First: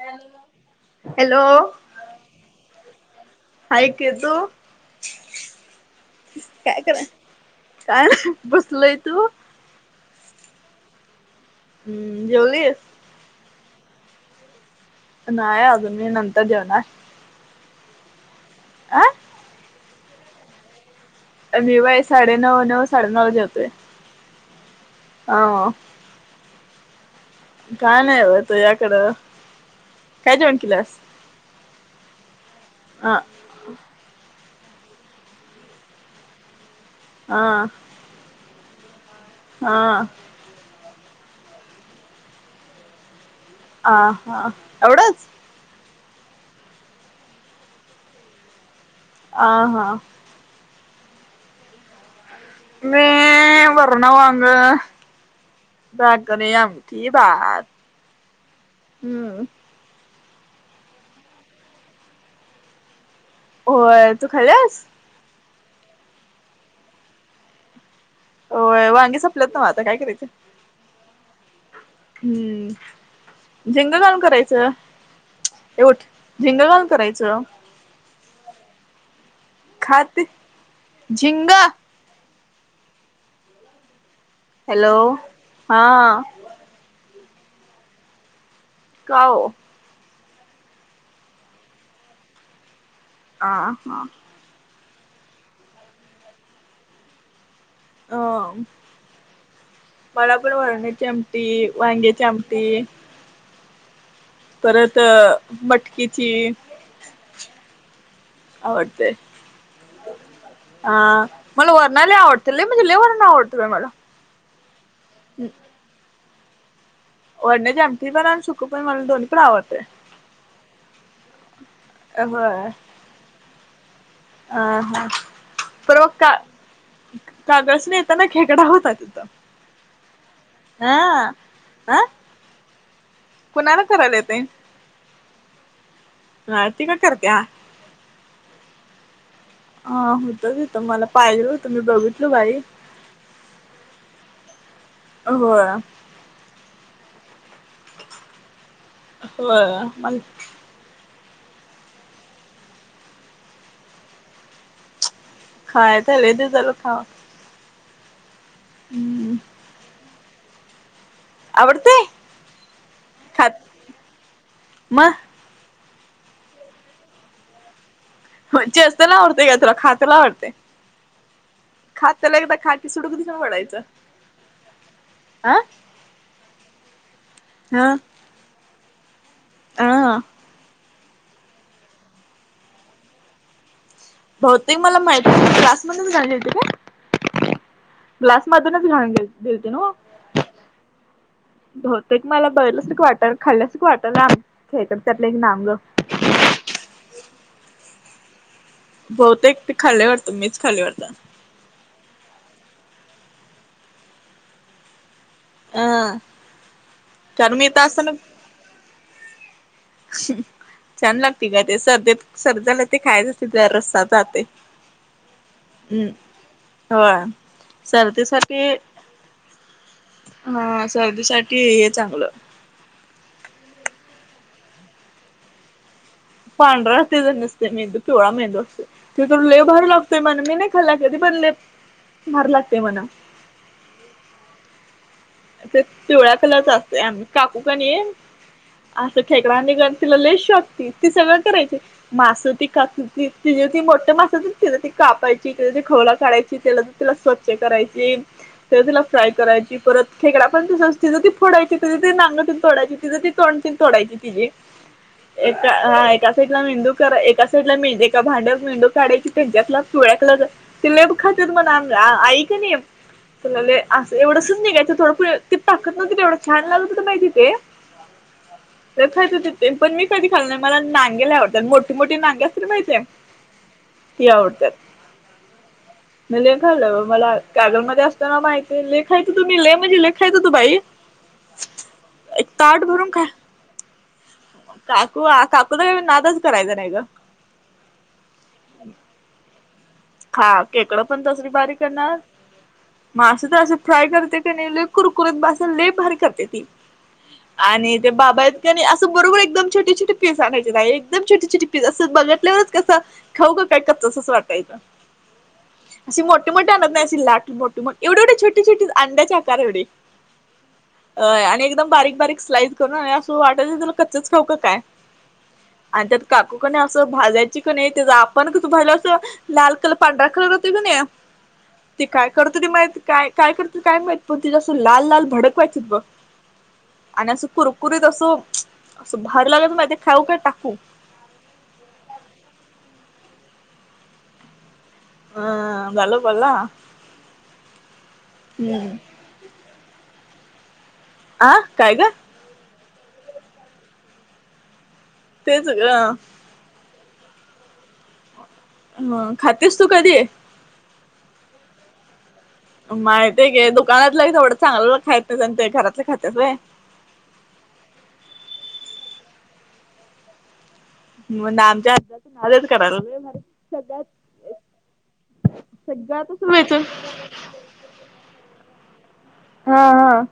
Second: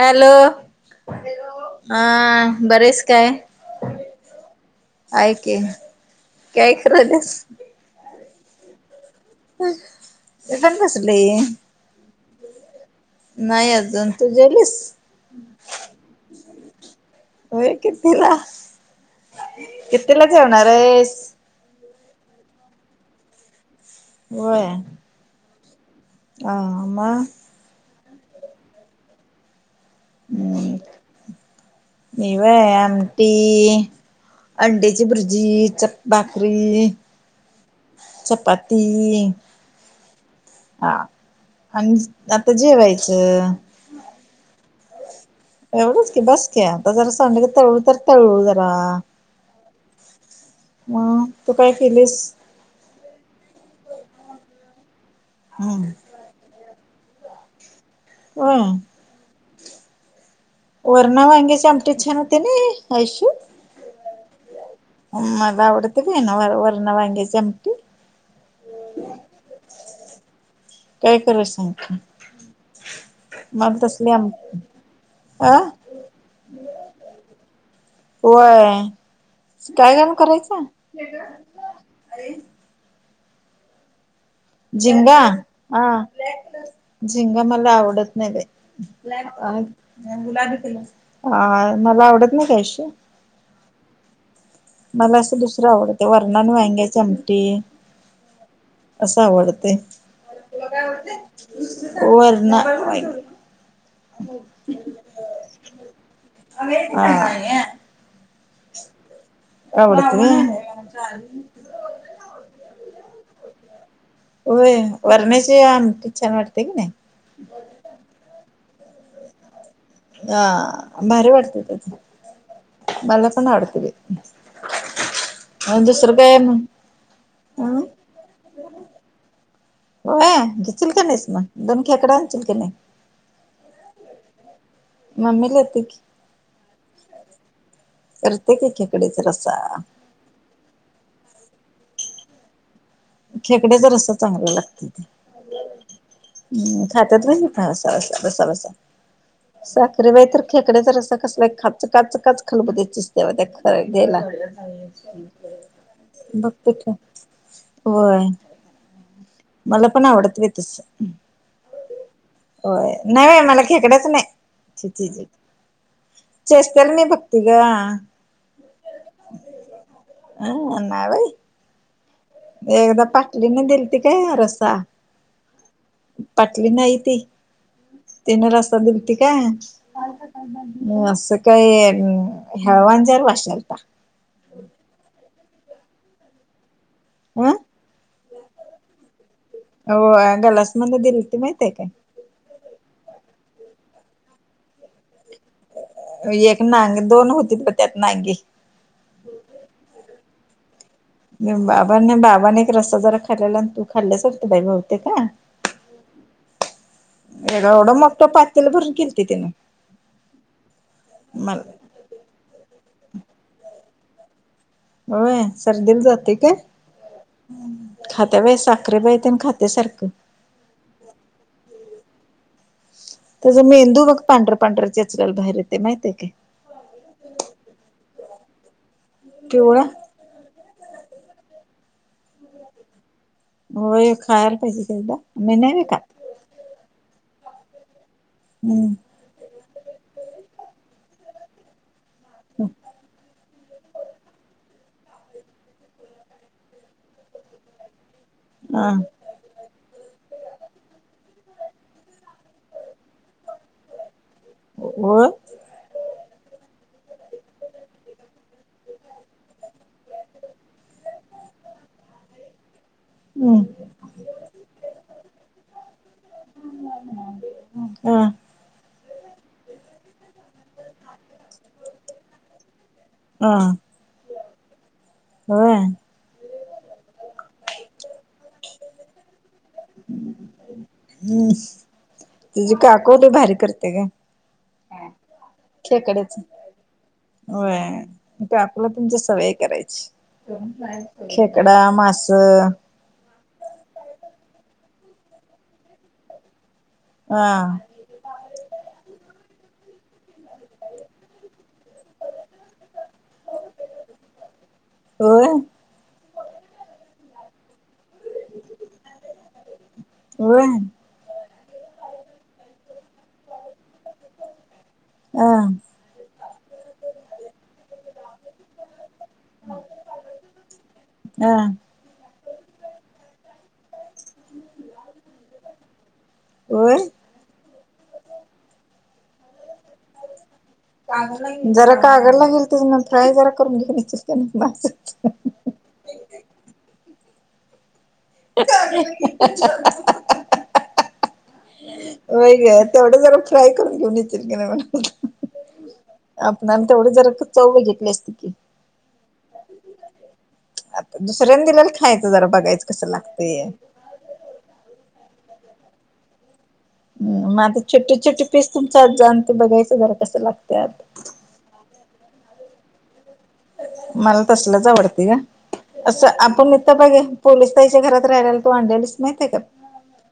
Hello... hello... हा... बरे एस काय? हाय केतू तू... हाय की... काय करायल्यास? काय नई... बसलोय... तू? मी पण बसलेय. हम्म.... जेवलीस? नाई अजून, तू जेवलीस? नाई अजून... मी नंतर जेवणार. होय कितीला.... आ कितीला जेवणार येस? आम्ही व्हय... साडेनऊ... नऊ, साडेनऊला जेवतोय. व्हय. हो. आ... मग कान ए व तुझ्याकडं... काय जेवण हम्म केल्यास? मी व्हय... अ आमटी अंडयाची भुर्जी... च... भाकरी हा चपती. हा हा आणि आता जेवायचं. आ हा एवढंच. एवढंच की बस क आता जर संड तळू तर तळू जरा. आ हा मग तू काय केलीस. व वरणा वाग हम बाग नाही आंगती बा ह हम्म वर्णव अे चमटेच छानतेने अयश्य हो तू खाल्यास. उ्वडत का ये ना व वरणा वांग्याची आमटी हो वांगी संपल्यात ना आता काय करायचे. काय करा सांगत. हम्म झेंग कााल आमटी करायचं अ एवट झिंगगालण करायचं. होय काय गाण खाते करायचं. झिंग हॅलो झिंगा हा. झिंंगा मला आवडत नाही का? गुलाबी किल मला आवडत नाही कशी आ हां मला असं दुसरं आवडतं वर्णन वांग्या चमटी अ बळा पण वरण्या चमटी वांगे चमट वरणा वांगी परत मटकीची आवडते. अवडती. अ मला वरणाला आवडतील नाही म्हणजे ले वर्ण आवडतंय मला. होय वरण्याची आमटी छान वाटते की नाही. वरने जेमट पण आणि सुक पण मला दोनही पण आवडते. ह भारी वाटते त्याथ अ हो. मला पण आडत दुसर काय? अं कागज नाही येताना खेकडा होता तिथं हो घेचील का नाहीस हा मग दोन आ ख्याकड आण काी नाही. कुणाला करायला येत. मम्मी ला येत की ती का करत्या करते का्याकडेच रसा हा होतच होत मला पाहिजे होतं मी बघितल बाई खेकडे जर असं चांगल्या लागतील. हो हम् खातात नाहीसा बसा बसा होय साखरी मला बाहे तर खेकड्याचा रसा कसला खच काच काच खलबुत चिसतेव त्या ख घ्यायला. खायचले ते बघ झालं पिठ खा होय हम्म मला पण आवडत आहे तस. आवडतय होय नाही खात मला खेकडच मग नाहीज. चेस्ल मी भक्तीग म चे असताला आवडतेय का तुला खाताला आवडतेय नाही बाई खात त्याला एकदा खाट सुडू कधश पाटलीने पडायचं दिलती हं पटली नाही ती हा तन रस्ता दिती का असं काही हळवाां जर वाशालता बहुतेक मला माहिती आहे क्लासमधून झाली होते का आं घालून गेल दिलती नव्ह हो गलास मध्ये दिल ते माहतीये काय एक मला बघलस क वाटर खाल्ल्यास क वाटर ना ख त्यातलं एक नाम एक नाग दोन होती प त्यात नांगी बहुतेक ते खाल्ली वाटतो मीच खाल्ली वारत बाबाांनी बाबाने एक रस्सा जरा खाल्ला तू खाल्ल्यासरते बाई भावते का ह एड ोड मक्ळ पाातल बर किलतीिते ना छान लागते का ते मला सर्देत सरजला ते खायच रस्सा जे होय सर्दीला जातेय का हो खाता बाय साखरे बायेत आणि खात्या सारखं हा सर्दीसाठीठी हे चांगलं त्याचा मेंदू मग पांढर पांढर्या चचल्याल बाहेरेते माहितय काय पांढराहते ज नसते मेंदू पिवळा मेंदू असते ते लेह पिवळा भरू लागतो ते म्हण मी नाही खाल्ला कधी बनले मार लागते म्हणा होय खायरप क ते पिवळ्या कलरच असत काकू का नाही हम्म असं ठेकड नि गण तिला लेस शकती ती सगळं करायची मास त का त त मोठ मास त कापायची त्या खवड काढायची त्याला तिला स्वच्छ करायची ते आ तिला फ्राय करायची परत खेकडाण त ति ती फोडाय ते ते नांगटून तोायची ति तणून तोायची तिजे हो एका हा एका साईडला मेंदू करा एका साइडला मे एका भांड्यात मेंदू काढायची त्याच्यातलाुळ्याकला तिला खातत म्ह आई का नाही तुला हम्म अस एवढच नाही काय थोड ते टाकत नव्हि तेवढं छान लागलं त माहिती ते आ तर खयंथे पण मी कधी खाल नाही मला नागेला आवडतात मोठठी मोठ नागे असत माहिय आ त आवडतात ह म लेखालं मला कागल मध्ये असताना माहिित आहे लेखायचं तुम्ही झ लखाय त तु बाई एक तुझ ताट काक भरून खा होते भारी करते का काकू काकू ख्याकडेच व आपला तुमच्या सवय खा केकडं करायची खेकडा मास मासं तर असे फ्राय करते की नाही ल कुरकुरीत बासून लेप भारी करते ती आणि बाबा आहेतत आणि असं बरोबर एकदम छोटी टपस आणायची नाही एकदम छोटी टिप्ीस असं बघितल्यावरच कसं खाऊ का काय का तसंच वाटायचं हो असे मोठे मोठे आणत नाहील लाट मोठे मोठ एवढेवेछोटे छोट अं्याच्या आकार एवे हो. अ आणि एकदम बारीक-बारीक स्लाईस करून आणि असं वाटायचं तुला कच्चच खाऊ की काय? हं. आणि त्यात काकू कने असं भाजायची कणे त्याच आपण कच भालं असं. लाल कलर पांढरा कलर होते कने हा. ती काय करत होती माहिती काय-काय करती काय माहीत पण ते जसं लाल-लाल भडक व्हायचं बघ. होय. आणि असं कुरकुरीत असं असं भारी लागायचं ना ते खाऊ काय टाकू. जरा कागळला गेलती मग फ्राय जरा करून [unintelligible] हम् बोला बोला. हम्म [unintelligible] आ काय ग? वै ग तेवढं जरा फ्राय करून घेऊन इच्ल की नाही. तेच गं. आपण आम तेवढी जर चव घेतली असती की ह खातेस तू कधी? आता दुसऱ्यांनी दिल्याला खायचं जरा बघायचं. कसं माहित आहे लागतंय घे दुकानातलं थवडं चांगलं खायत नाही ते घरातलं खातचय. हम मग आता छोटे छोटे पीस तुमच आ जाण ते बघायचं जरा कसं लागत. ह नाम ज त नाच क रोो म मला तसलच आवडते का? असं सगळ्यातच आपण इथ वेचून तर बघे पोलिस तईच्या घरात राहियला तू आणायलीच माहितय का? हा हा.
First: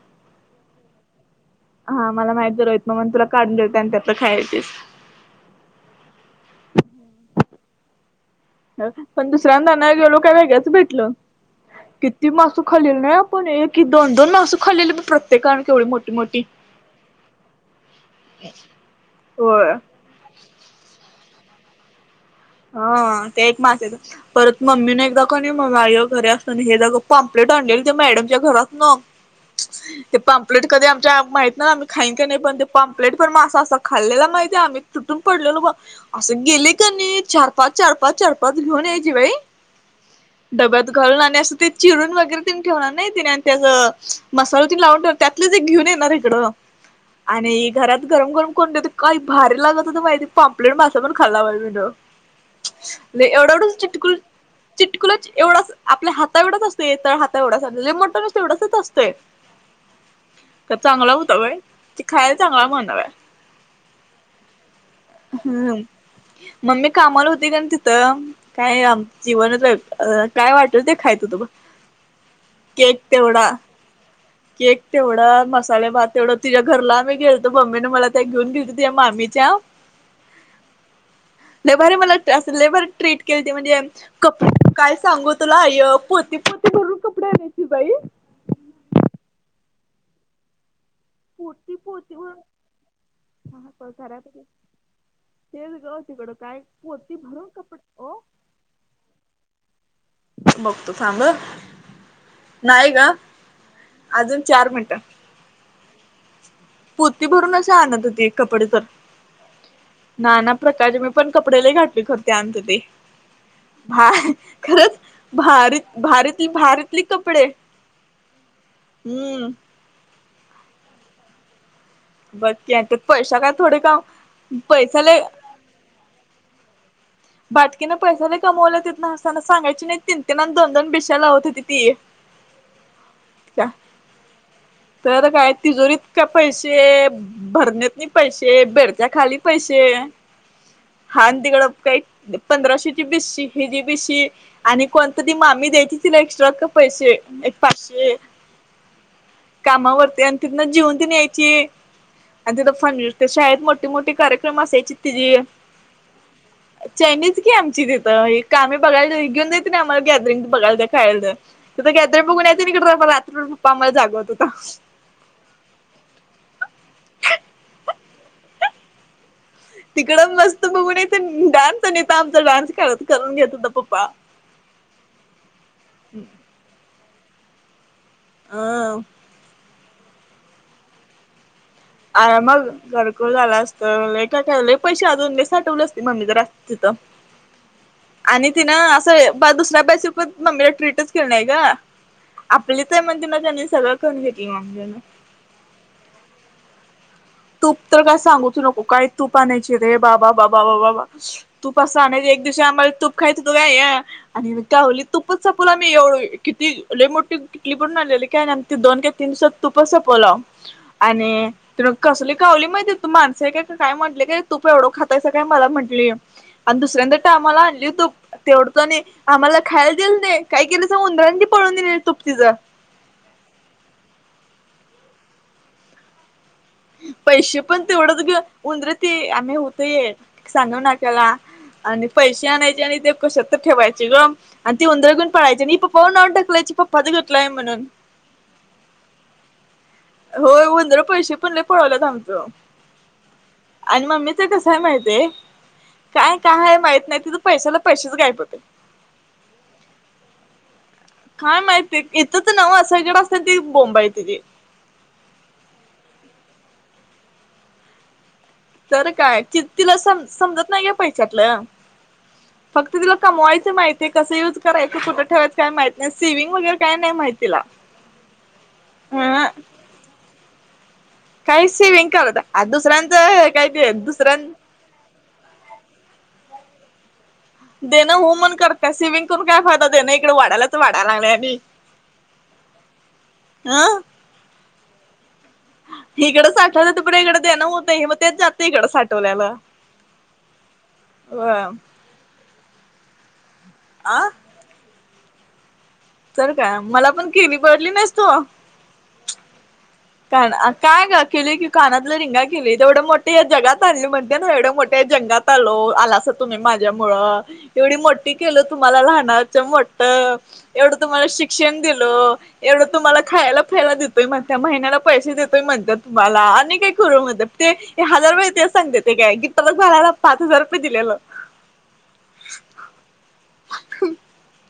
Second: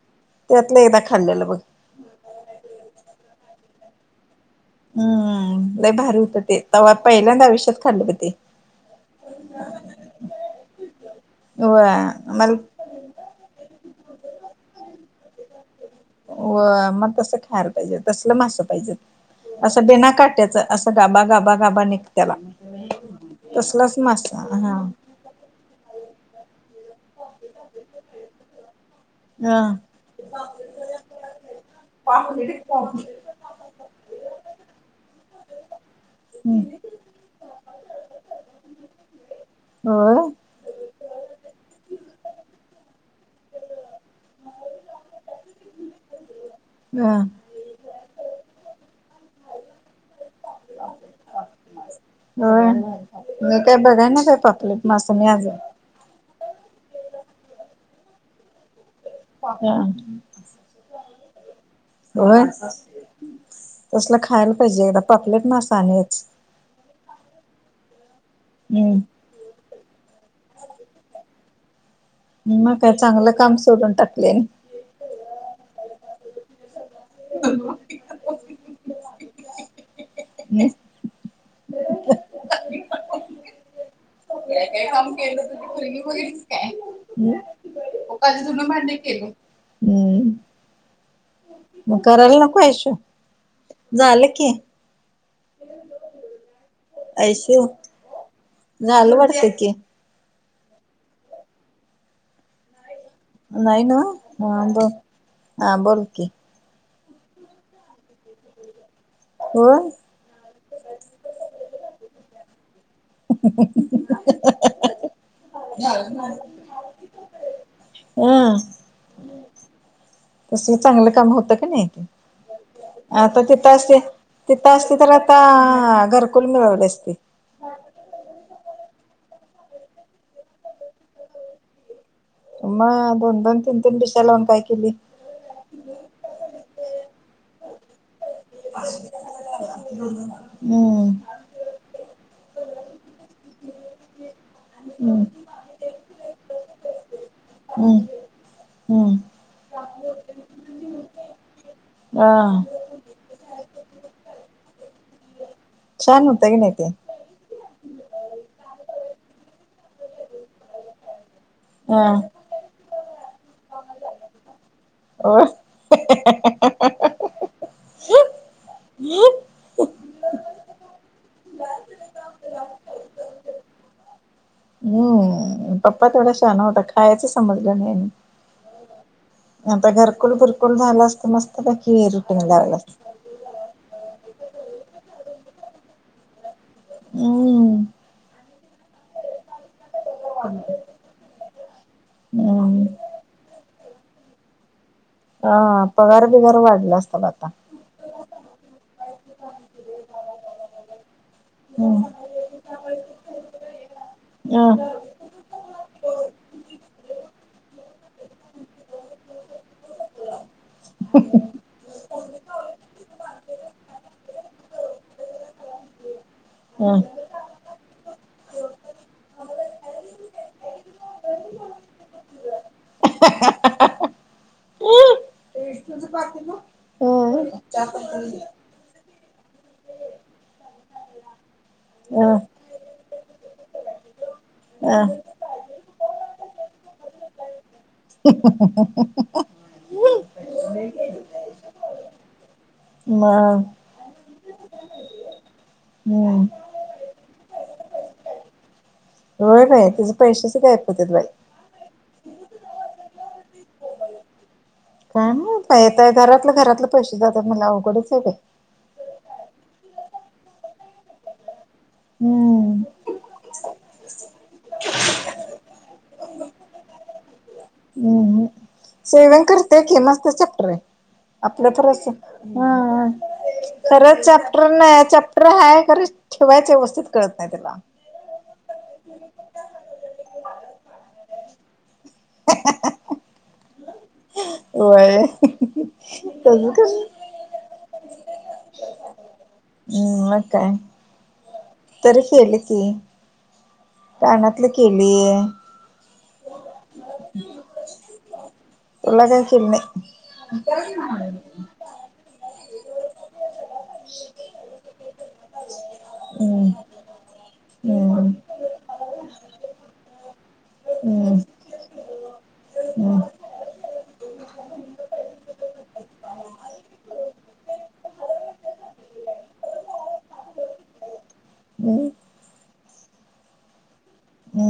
त्यातलं एकदा खांलेलं बघ. हा मला माहित जर हो मग मग तुला काढून द्यायचं आणि त्यातल खायायचे. हम्म लय भारी होतं ते तवा पहिल्यांदा आयुष्यात खाल्लं बघ ते पण दुसऱ्यांदा ना गेलो काय वेगळंच भेटल व्हय किती मला मासू खलील ना आपण एक क दन दोन मू खलील प्रत ते [unintelligible] व मग तस खायला पाहिजे तसल मासं पाहिजे होय असं बेना काट्याच असं गाबा गाबा गाबा निघतला. हा ते एक माश्याच परत मम्मीने एकदा कणे मग आय घरी असताना हे दा. पाम्प्लेट आणलेली ते मॅडमच्या घरात न हा. ते पांपलेट कधी आमच्या माहित ना आम्ही खाईन की नाही पण ते पांपलेट पण मासा असं खाल्लेला माहििते आम्ही तुटून पडलेल बा असं गेले का नाही? चार पाच चार पाच चार पाच घेऊन यायची बाई. होय डब्यात घालून आणि असं ते चिरून वगैरे त ठेवणार नाही तिने त्या मसाल त लावून ठेव. त्यातलंच एक घेऊन येणार इकडं. ह. आणि घरात गरम-गरम कोण देत काही भारी लागत होत. माहिती पाांपलेट मासा पण खाल्लावा. होय एवढा मी एवढा काय बघाय चिटकुल ना काय पापलेट मासा मी चिटकुलाच आज एवढाच. आपल्या हाता एवढाच असते तळ हाता एवढाचे लय मोठा नसते एवढाचाच असते. तर चांगला होता बाय ते खायला होय चांगला म्हणाव. तसलं खायला पाहिजे एकदा पापलेट मासा हम्म आणूयाच. मम्मी कामाला होती का तिथं काय हम्म जीवनत काय वाटल ते खायच होत ब म काय चांगलं काम सोडून टाकले. केक तेवढा मसाले भात तेवढं तिज्या घरला आम्ही गेलतो मम्मीने मला त्या घेऊन गेली तिज्या मामीच्या हम्. लय भारी मला लय भारी अस ट्रीट केली त म्हणजे कप काय सांगू तुला आय पोती पोती भरुन कपडे आणायची बाई. अस धून भांडी केलं हम् पोती मग पोती करायला भरून नको श [unintelligible] घरात झालं की [unintelligible] भरून ऐशव कपडे ओ झालं वाटत की बघतो थांब नाही ना नाही ना ब हा बोल की पोती भरून असे आणत होते कपडे तर हा ना ना प्रकारची मी पण कपडे लय घातली खर ते आणत होते. भ खरंच भारी भारीतली भारीतली कपडे हम हम्म कसलं चांगलं काम होतं की नाही. बघ की पैसा आता काय तिथं थोडे का असते तिथं असते पैसा तर लय आता घर [unintelligible] मिळवले असते. बाटकीने पैसा लय कमवला त नाताना सांगायची नाही तीन-तीन अन् दोन-दोन बीश्या लावत होती ती म दोन-दोन तीन-तीन बीश्या लावून काय केली? तर काय तिजोरी इतक पैसे भरण्यात पैसे बेडच्या खाली पैसे हम्म हा तिकड पंधराशेची बी शी ही जी बी शी आणि कोणती हम्म ती मामी द्यायची तिला एक्स्ट्राच पैसे हम्म पाचशे हम्म कामावरती आणि तितन जेवून त न यायायची. हा आणि तथ फन [unintelligible] त्या शाळेत मोठी मोठी कार्यक्रम असायची तिजी छान होत की नाही. ते चैनीच की आमची तिथ आम्ही बघायला घेन देते ना [inaudible] आम्हाला गॅदरिंग बघायला खायलं तिथ हा गॅदरिंग बघून यायचं आणि तिकड रात्रीभर बापा ला जागवत होता. हो हम्म तिकड मस्त बघूनेत डान्स आमचा डान्स करून घेत होता पप्पा हम्म पप्पा थोडा शान होता. खायचं समजलं नाही. हा आता घरकुल भुरकुल झाल असत मस्तपैकी रुटीन लागलं असत. झाल असतं लय काय काय लय पैसे अजून मी साठवले असते मम्मी जरा तिथ हम्म आणि तिनं असं दुसऱ्या बस [unintelligible] प मम्मीला ट्रीटच नाही ग हम्म आपलीचय म्हणते ना त्यांनी सगळं ठेऊन घेतलं म्हजे अ पगार बिगार वाढला असत माझा. तूप तर काय सांगूच नको काही तूप आणायची रे बा बा बा बा बाबा तूप असं हम्. आणायच एक दिवशी आम्हाला तूप खायच होत काय आय आणि अ कावलीच. तुपच संपवलं आम्ही एवढ किती लय मोठीे किटली भरुन आणलेले काय दोन ते तीन दिवसात तुपच संपवलं आव आणि कसली कावली माहिती तू माणस आहे काय काय म्हटले काय तूप एवढं खातायसा काय मला म्हटली. आणि ह अ दुसऱ्यांदा आम्हाला आणली तूप तेवढच आणि आम्हाला खायला देईल नाही काय केलं सांगू उंदरांची पळून नेलं तुप तीच ह तुझ पासे [unintelligible] ना पैसे पण तेवढंचे ग उंदरते आम्ही होतय सांगू नाकाला आणि पैसे आणायचे आणि ते कशात तर ठेवायचे ग आणि ती अ उंदर घेऊन पळायची, आणि मी पप्पा वर नाव ढकलायची पप्पांन घेतलाय म्हणून [unintelligible] होय, उंदर पैसे पण लय पळवायलेत आमचं. मग आणि मम्मीच कसं आहे माहित ये काय हम्म काय माहित नाही, तिज पैसे आल की पैसेच गायब होत्यात. व्हय, तिचं पैसेच गायब होत्यात बाई! काय माहिती इथंचं नव सगळीकडं असलं ती बोंब हाय तिजी. काय माहित बाई आता ह घरातलं घरातले पैसे जात्यात म्हणल्यावर अवघडचं हाय, बाई! तर काय, ति- तिला सम- समजत नाही गं पैशातलं. हम्म फक्त तिला कमवायचं माहितयं कसं युज करायच कुठं ठेवायचं काय माहितय नाही सिविंग वगैरे काय नाही माहित तिला. हम्मम सेव्हिंग ह करत्या की, मस्त चॅप्टर हाय. काही आपलं तरच सेविंग अस करत आ दुसऱ्यांचं काय ते खरंच दुसऱ्यां चॅप्टर नाही, चॅप्टर अ हाय कर ठेवायचे व्यवस्थित कळत नाही त्याला देणं हु म्हणून करत्या सेव्हींग वरून, काय फायदा देणं इकडे वाढालाच वाढायलागलय आणि [unintelligible] अहा व्हयं. [unintelligible] इकडं साठवलं तोपर्यंत इकड देणं होतयं, मग ते जातयं इकडं साठवल्याल. हम्म! म काय? [unintelligible] तरी केली की. आ कानातलं केलीय. तर काय मला पण केली, बघतली नाहीस तु. तुला, काय केली नाई. कान काय गं केलूय की कानातलं रिंगा [unintelligible] तेवढ मोठे जगात आली म्हणत्या ना एवढ्या मोठ्या जगात आलो, आलासा तुम्ही हम्म माझ माझ्या मुळं एवढी मोठी हम्म केलं तुम्हाला लहानाचं मोठं एवढं तुम्हाला हम्म शिक्षण दिलो, एवढं तुम्हाला हम्म खायला पियला देतोय म्हणत्या माहि महिण्याला पैसे देतोय म्हणत्या, तुम्हाला आणि काय करू म्हणत्या ते हजार वेळा तेच सांगते ते काय [unintelligible] पाच हजार रुपये दिलेलो. अहम.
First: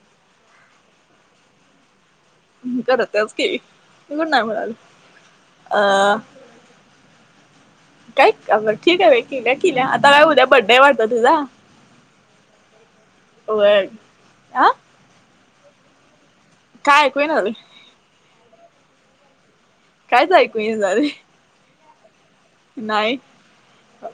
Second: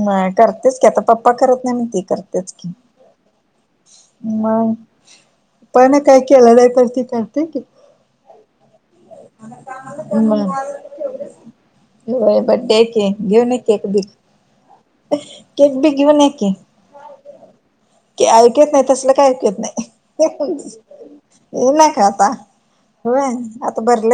म करतेस की, आता पप्पा करत नाही म्हणून ती करत्या. ह करत्याच कि. मग पपांनी अ काय केला नाही, तर ती करत्या कि करत की. काय ठीक आहे बाई केल्या केल्या आता काय उद्या मग बड्डे आहे वाटत तिझा. होय, बड्डे कि घेऊन, ये होय केक बीक. आ. केक बिक घेवुन येक. काय ऐकू येईना झलयं.? ते ऐकू येत नाही तसलं काय ऐकु येत कायच ऐकू नाहीशी, येईना झालय, ऊन हाय कि आता. नाही. होय, आता भरले.